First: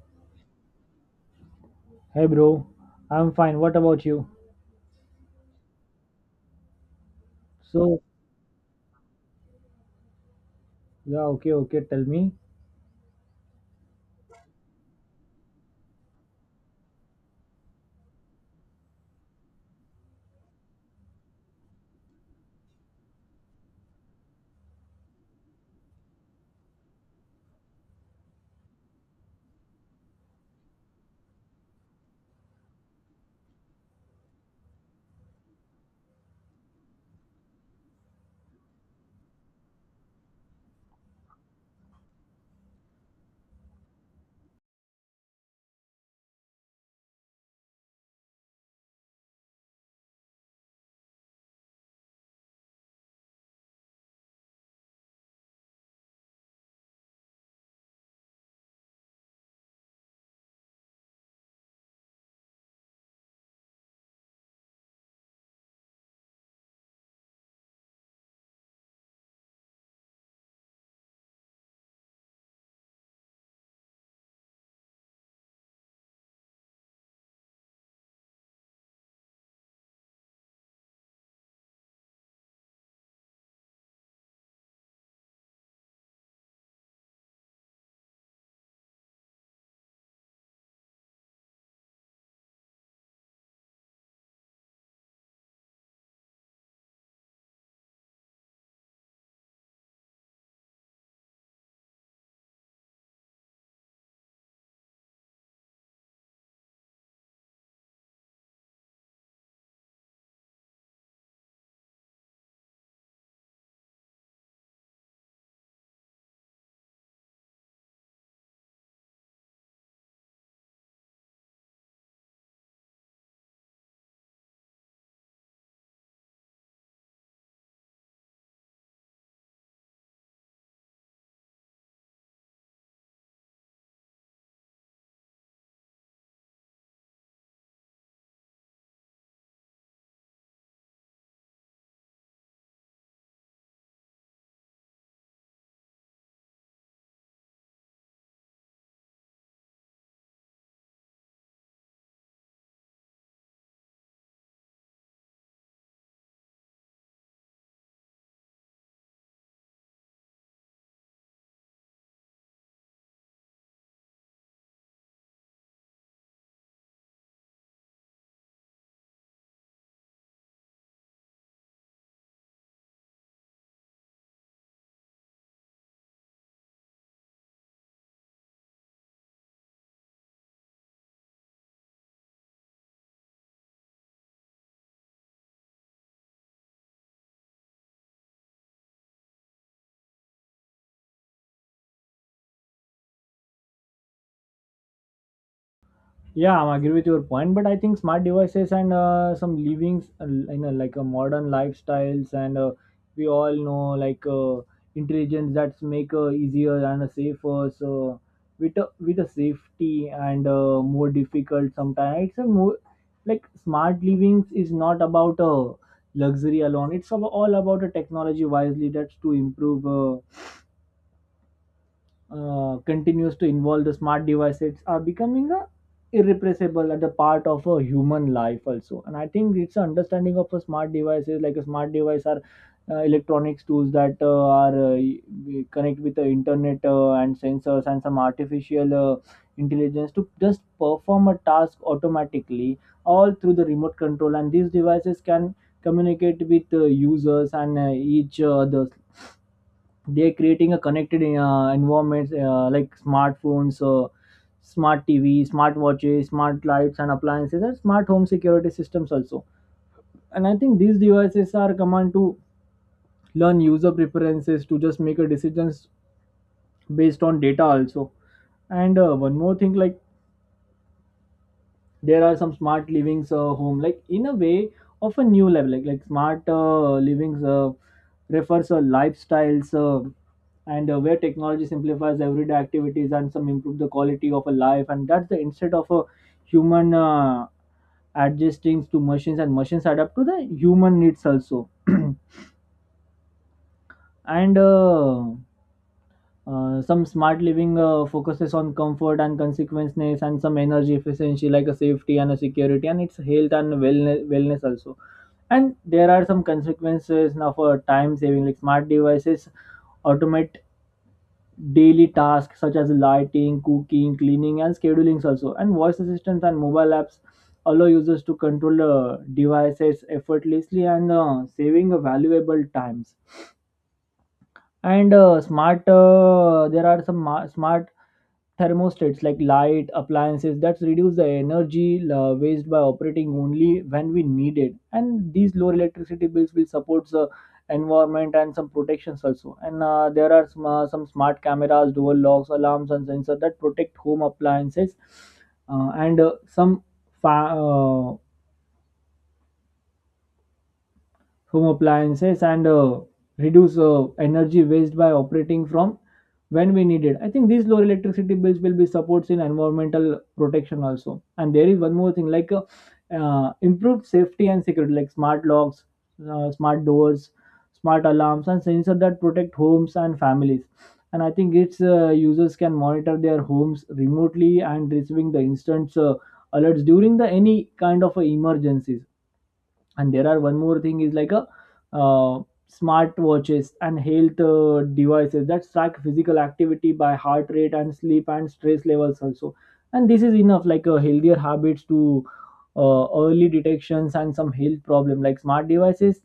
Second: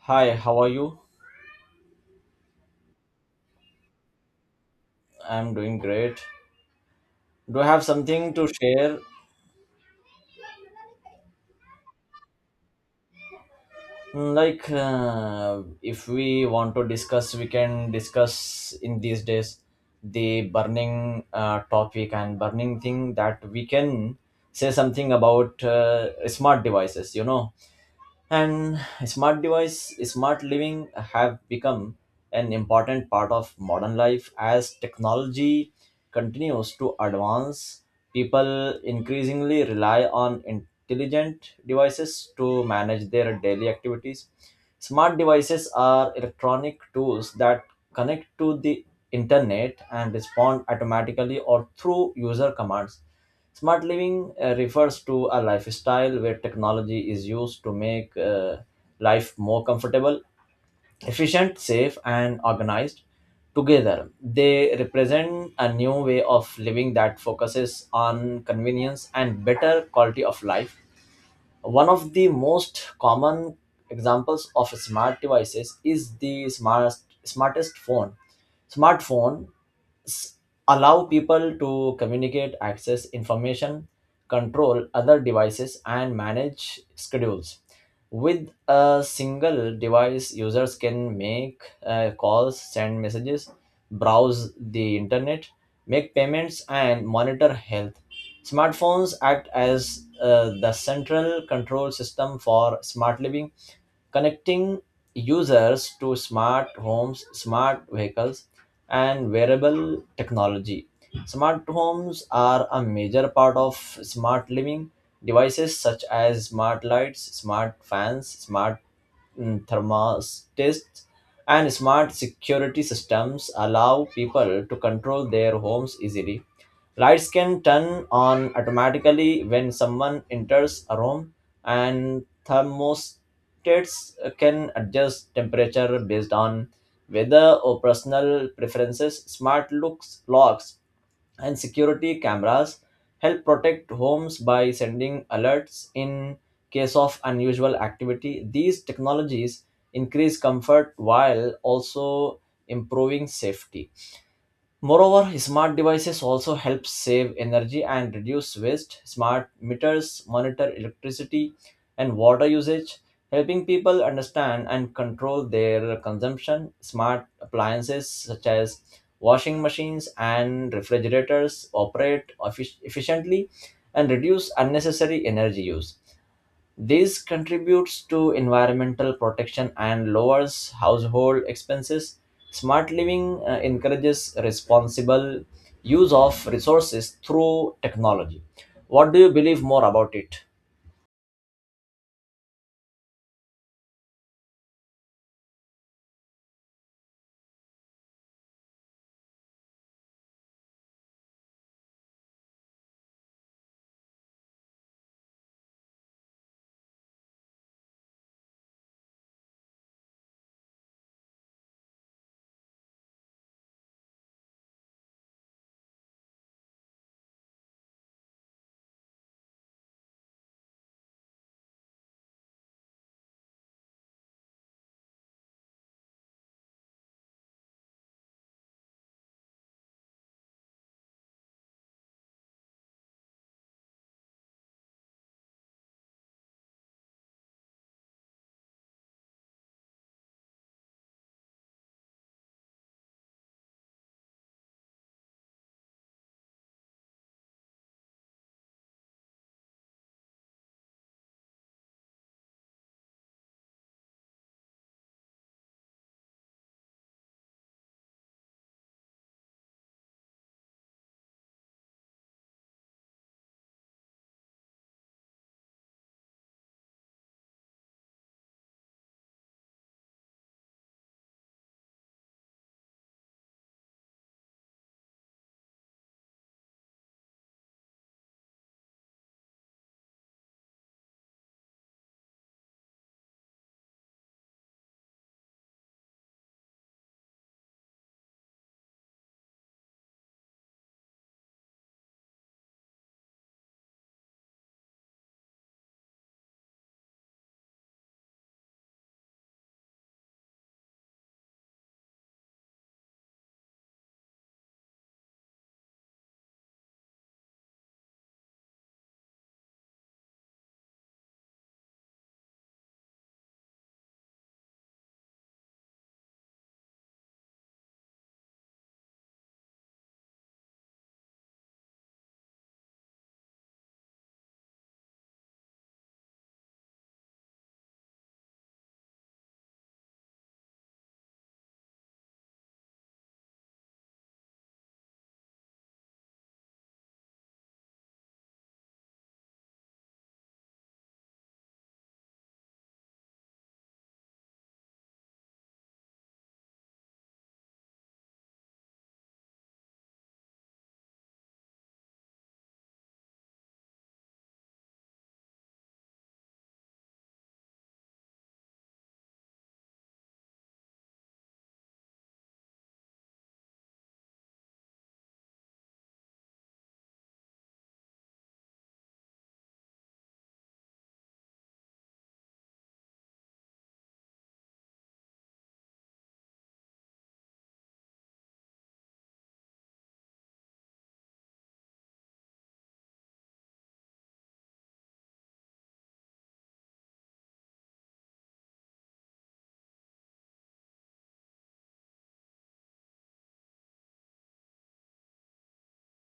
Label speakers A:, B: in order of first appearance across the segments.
A: Hi, how are you?
B: Hey bro, I'm fine. What about you?
A: I'm doing great. Do I have
B: So,
A: something to share?
B: yeah, okay, tell me.
A: If we want to discuss, we can discuss in these days the burning topic and burning thing that we can say something about smart devices, and smart device smart living have become an important part of modern life as technology continues to advance. People increasingly rely on intelligent devices to manage their daily activities. Smart devices are electronic tools that connect to the internet and respond automatically or through user commands. Smart living refers to a lifestyle where technology is used to make life more comfortable, efficient, safe, and organized. Together, they represent a new way of living that focuses on convenience and better quality of life. One of the most common examples of smart devices is the smartest phone. Smartphone s- Allow people to communicate, access information, control other devices, and manage schedules. With a single device, users can make calls, send messages, browse the internet, make payments, and monitor health. Smartphones act as the central control system for smart living, connecting users to smart homes, smart vehicles, and wearable technology. Smart homes are a major part of smart living. Devices such as smart lights, smart fans, smart thermostats, and smart security systems allow people to control their homes easily. Lights can turn on automatically when someone enters a room, and thermostats Markets can adjust temperature based on weather or personal preferences. Smart locks, and security cameras help protect homes by sending alerts in case of unusual activity. These technologies increase comfort while also improving safety. Moreover, smart devices also help save energy and reduce waste. Smart meters monitor electricity and water usage, helping people understand and control their consumption. Smart appliances such as washing machines and refrigerators operate efficiently and reduce unnecessary energy use. This contributes to environmental protection and lowers household expenses. Smart living encourages responsible use of resources through technology. What do you believe more about it?
B: Yeah, I'm agree with your point, but I think smart devices and some livings like a modern lifestyles and we all know like intelligence that's make easier and safer. So with a safety and more difficult sometimes. It's a more like smart livings is not about luxury alone. All about a technology wisely that's to improve. Continues to involve the smart devices are becoming a irrepressible at the part of a human life also. And I think it's an understanding of a smart devices like a smart device are electronics tools that are connect with the internet and sensors and some artificial intelligence to just perform a task automatically all through the remote control. And these devices can communicate with users and each other. They're creating a connected environment like smartphones, smart TV, smart watches, smart lights and appliances, and smart home security systems also. And I think these devices are command to learn user preferences to just make a decisions based on data also. And one more thing, like there are some smart livings home like in a way of a new level, like smart livings refers a lifestyles and where technology simplifies everyday activities and some improve the quality of a life. And that's the instead of a human adjusting to machines, and machines adapt to the human needs also. and Some smart living focuses on comfort and consequences and some energy efficiency, like a safety and a security and it's health and wellness also. And there are some consequences now for time saving, like smart devices automate daily tasks such as lighting, cooking, cleaning, and scheduling also. And voice assistants and mobile apps allow users to control devices effortlessly and saving valuable times. And Smart, there are some smart thermostats like light appliances that reduce the energy waste by operating only when we need it. And these lower electricity bills will support the environment and some protections also. And there are some smart cameras, dual locks, alarms, and sensors that protect home appliances and some fa- uh, home appliances and reduce energy waste by operating from when we need it. I think these lower electricity bills will be supports in environmental protection also. And there is one more thing like improved safety and security, like smart locks, smart doors, smart alarms, and sensors that protect homes and families. And I think its users can monitor their homes remotely and receiving the instant alerts during the any kind of emergencies. And there are one more thing is like a uh, smart watches and health devices that track physical activity by heart rate and sleep and stress levels also. And this is enough like healthier habits to early detections and some health problem, like smart devices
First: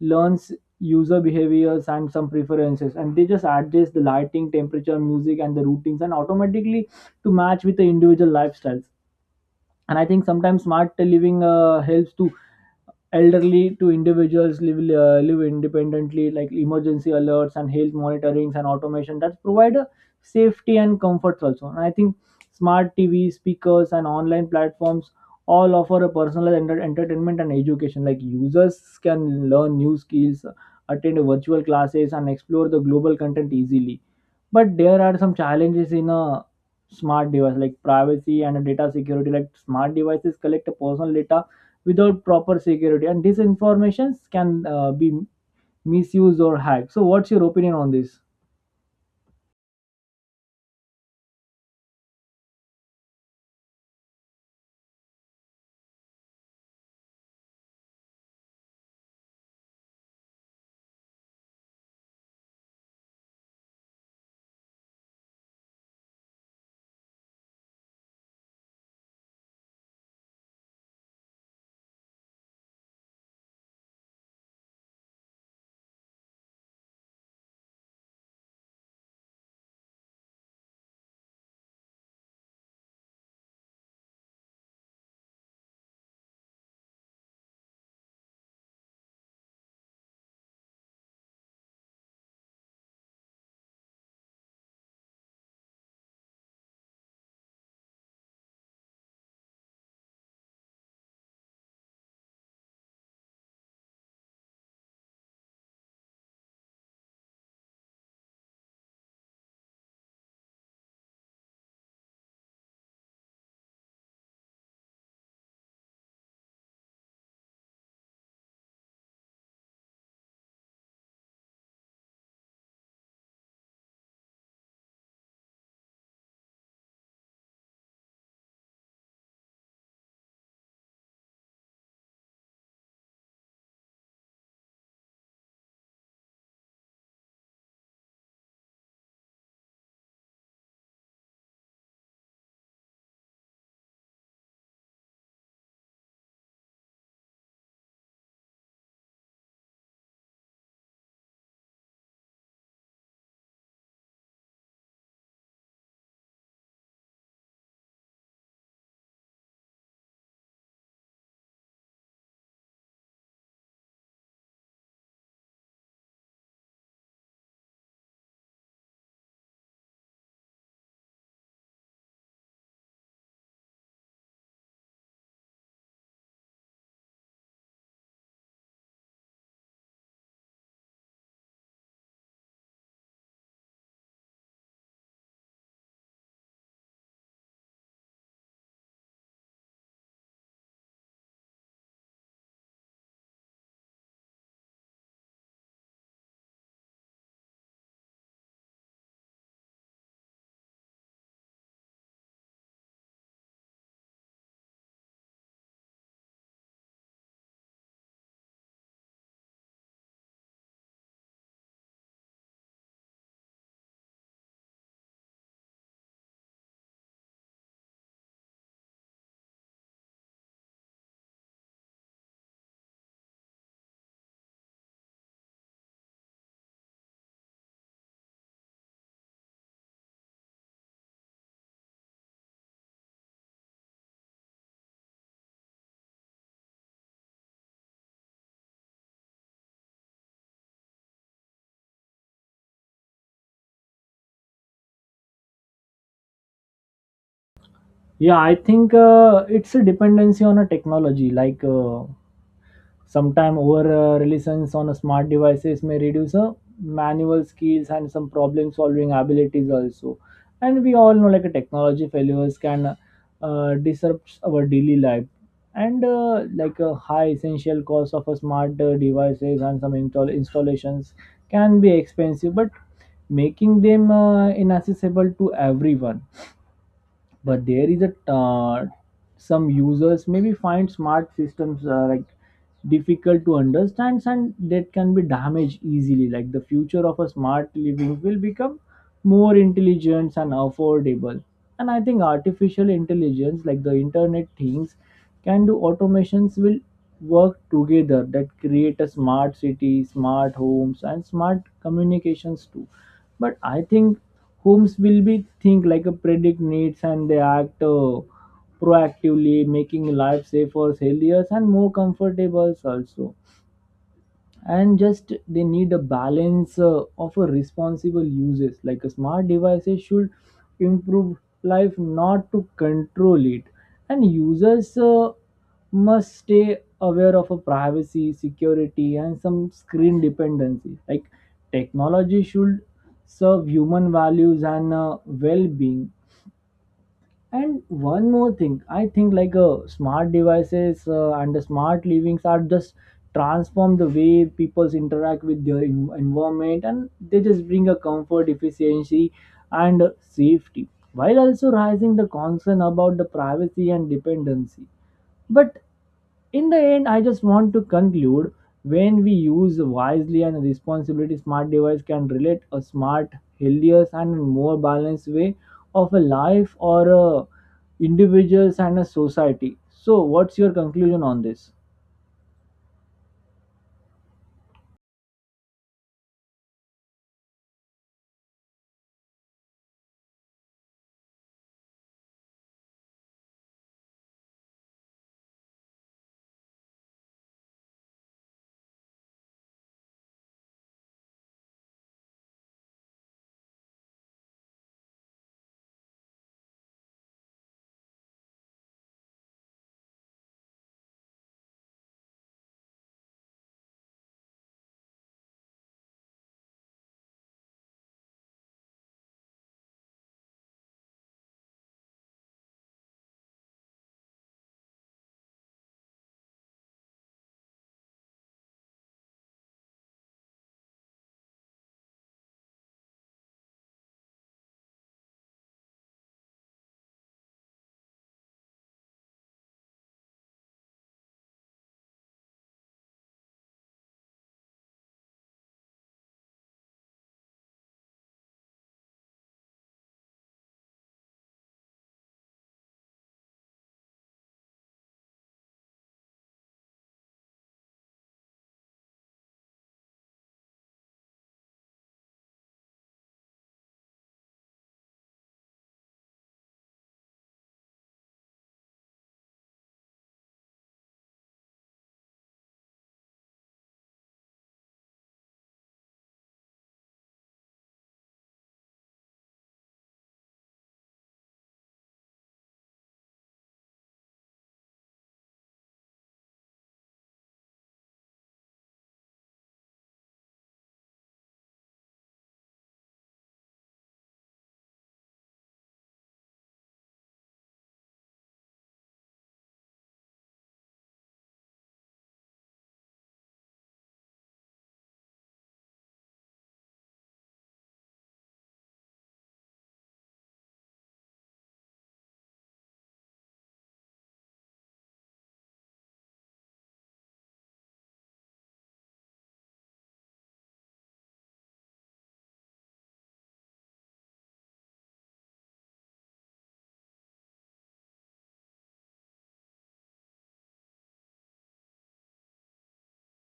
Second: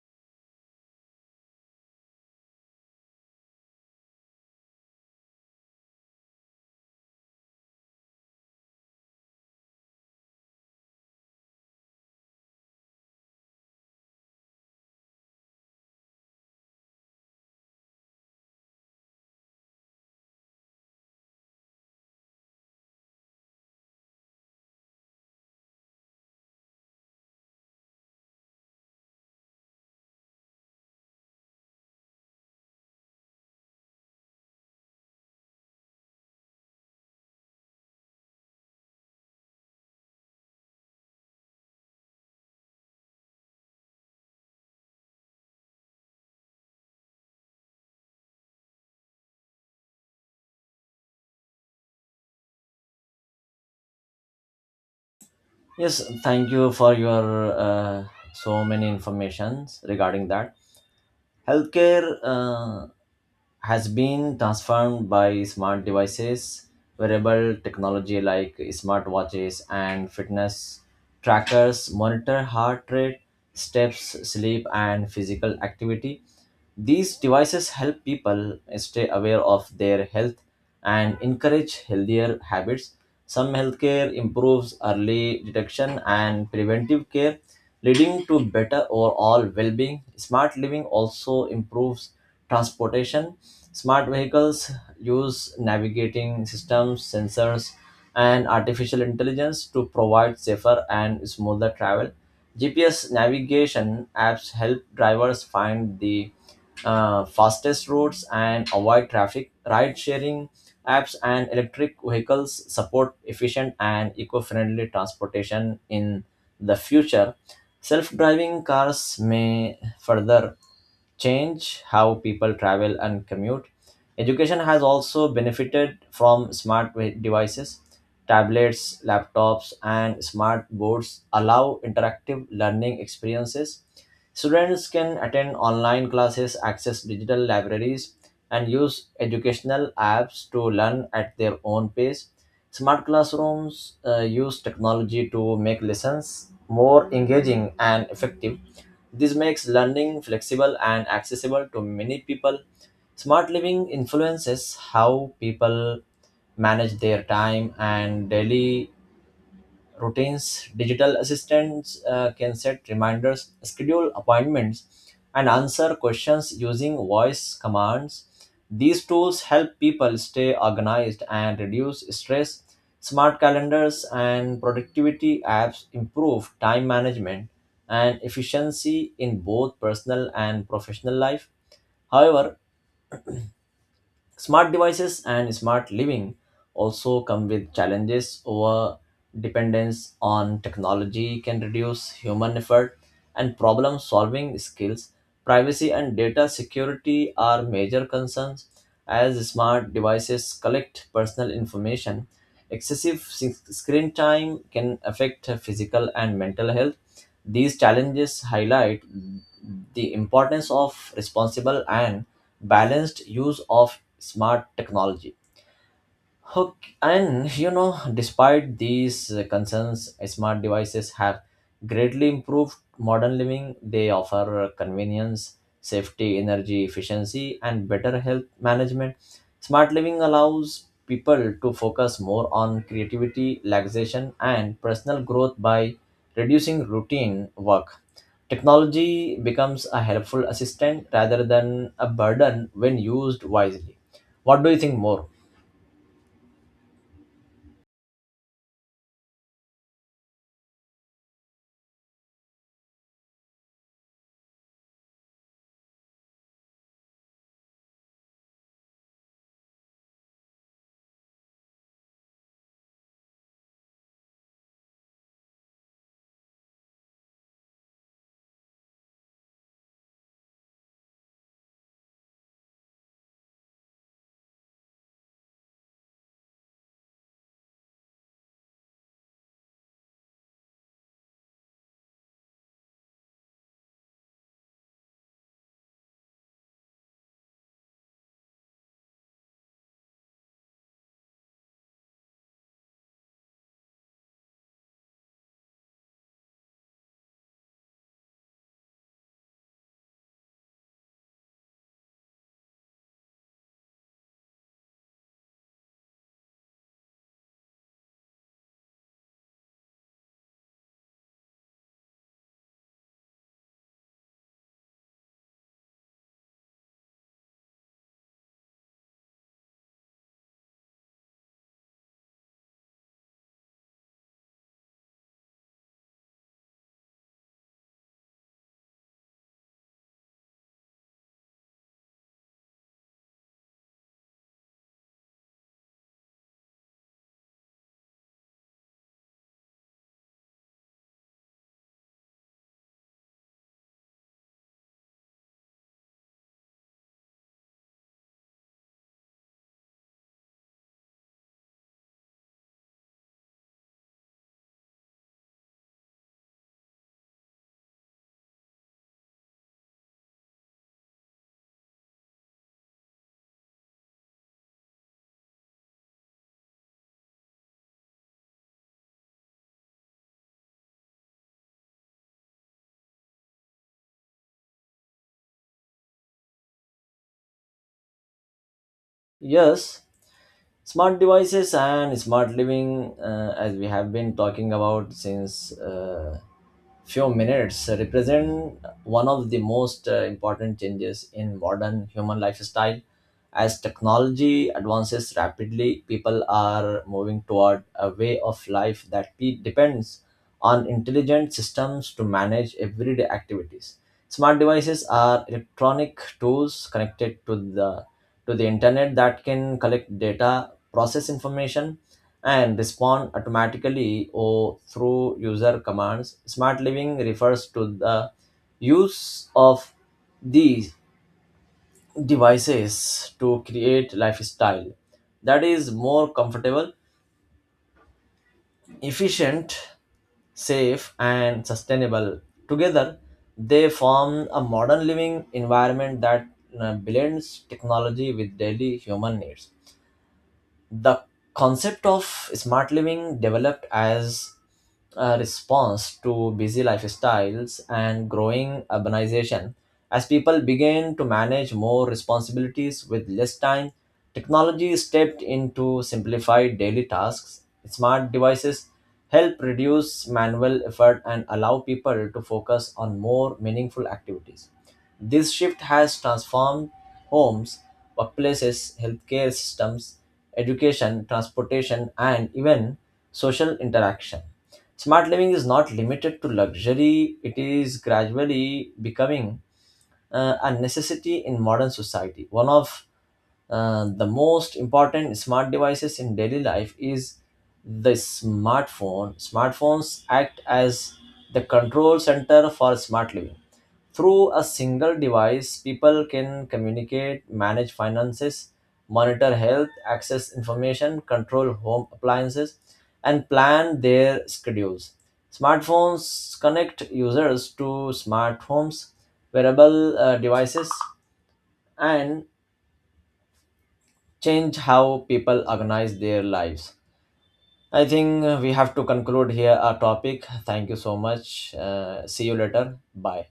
B: learns user behaviors and some preferences, and they just adjust the lighting, temperature, music, and the routines and automatically to match with the individual lifestyles. And I think sometimes smart living helps to elderly to individuals live independently, like emergency alerts and health monitorings and automation that provide a safety and comforts also. And I think smart TV, speakers, and online platforms all offer a personalized entertainment and education, like users can learn new skills, attend virtual classes, and explore the global content easily. But there are some challenges in a smart device, like privacy and data security. Like smart devices collect personal data without proper security, and this information can be misused or hacked. So, what's your opinion on this?
A: Yes, thank you for your so many informations regarding that. Healthcare has been transformed by smart devices. Wearable technology like smartwatches and fitness trackers monitor heart rate, steps, sleep, and physical activity. These devices help people stay aware of their health and encourage healthier habits. Some healthcare improves early detection and preventive care, leading to better overall well being. Smart living also improves transportation. Smart vehicles use navigating systems, sensors, and artificial intelligence to provide safer and smoother travel. GPS navigation apps help drivers find the fastest routes and avoid traffic. Ride sharing apps and electric vehicles support efficient and eco friendly transportation in the future. Self driving cars may further change how people travel and commute. Education has also benefited from smart devices. Tablets, laptops, and smart boards allow interactive learning experiences. Students can attend online classes, access digital libraries, and use educational apps to learn at their own pace. Smart classrooms use technology to make lessons more engaging and effective. This makes learning flexible and accessible to many people. Smart living influences how people manage their time and daily routines. Digital assistants can set reminders, schedule appointments, and answer questions using voice commands. These tools help people stay organized and reduce stress. Smart calendars and productivity apps improve time management and efficiency in both personal and professional life. However, smart devices and smart living also come with challenges. Over dependence on technology can reduce human effort and problem solving skills. Privacy and data security are major concerns as smart devices collect personal information. Excessive screen time can affect physical and mental health. These challenges highlight the importance of responsible and balanced use of smart technology. Okay, and you know, despite these concerns, smart devices have greatly improved modern living. They offer convenience, safety, energy efficiency, and better health management. Smart living allows people to focus more on creativity, relaxation, and personal growth by reducing routine work. Technology becomes a helpful assistant rather than a burden when used wisely. What do you think more?
B: Yeah, I think it's a dependency on a technology like. Sometime over reliance on smart devices may reduce manual skills and some problem solving abilities also. And we all know like a technology failures can disrupt our daily life. And like a high essential cost of a smart devices and some installations can be expensive, but making them inaccessible to everyone. But there is a some users maybe find smart systems like difficult to understand, and that can be damaged easily. Like the future of a smart living will become more intelligent and affordable. And I think artificial intelligence like the internet things can do automations will work together that create a smart city, smart homes, and smart communications too. But I think homes will be think like a predict needs, and they act proactively, making life safer, healthier, and more comfortable also. And just they need a balance of a responsible uses, like a smart devices should improve life, not to control it. And users must stay aware of a privacy, security, and some screen dependency, like technology should serve human values and well-being. And one more thing, I think like smart devices and the smart livings are just transform the way people interact with their environment, and they just bring a comfort, efficiency, and safety, while also raising the concern about the privacy and dependency. But in the end, I just want to conclude, when we use wisely and responsibility, smart device can relate a smart, healthier, and more balanced way of a life or a individuals and a society. So, what's your conclusion on this?
A: Yes, smart devices and smart living, as we have been talking about since few minutes, represent one of the most important changes in modern human lifestyle. As technology advances rapidly, people are moving toward a way of life that depends on intelligent systems to manage everyday activities. Smart devices are electronic tools connected to the internet that can collect data, process information, and respond automatically or through user commands. Smart living refers to the use of these devices to create lifestyle that is more comfortable, efficient, safe, and sustainable. Together they form a modern living environment that blends technology with daily human needs. The concept of smart living developed as a response to busy lifestyles and growing urbanization. As people began to manage more responsibilities with less time, technology stepped into simplified daily tasks. Smart devices help reduce manual effort and allow people to focus on more meaningful activities. This shift has transformed homes, workplaces, healthcare systems, education, transportation, and even social interaction. Smart living is not limited to luxury, it is gradually becoming a necessity in modern society. One of the most important smart devices in daily life is the smartphone. Smartphones act as the control center for smart living. Through a single device, people can communicate, manage finances, monitor health, access information, control home appliances, and plan their schedules. Smartphones connect users to smart homes, wearable devices, and change how people organize their lives. I think we have to conclude here our topic. Thank you so much. See you later. Bye.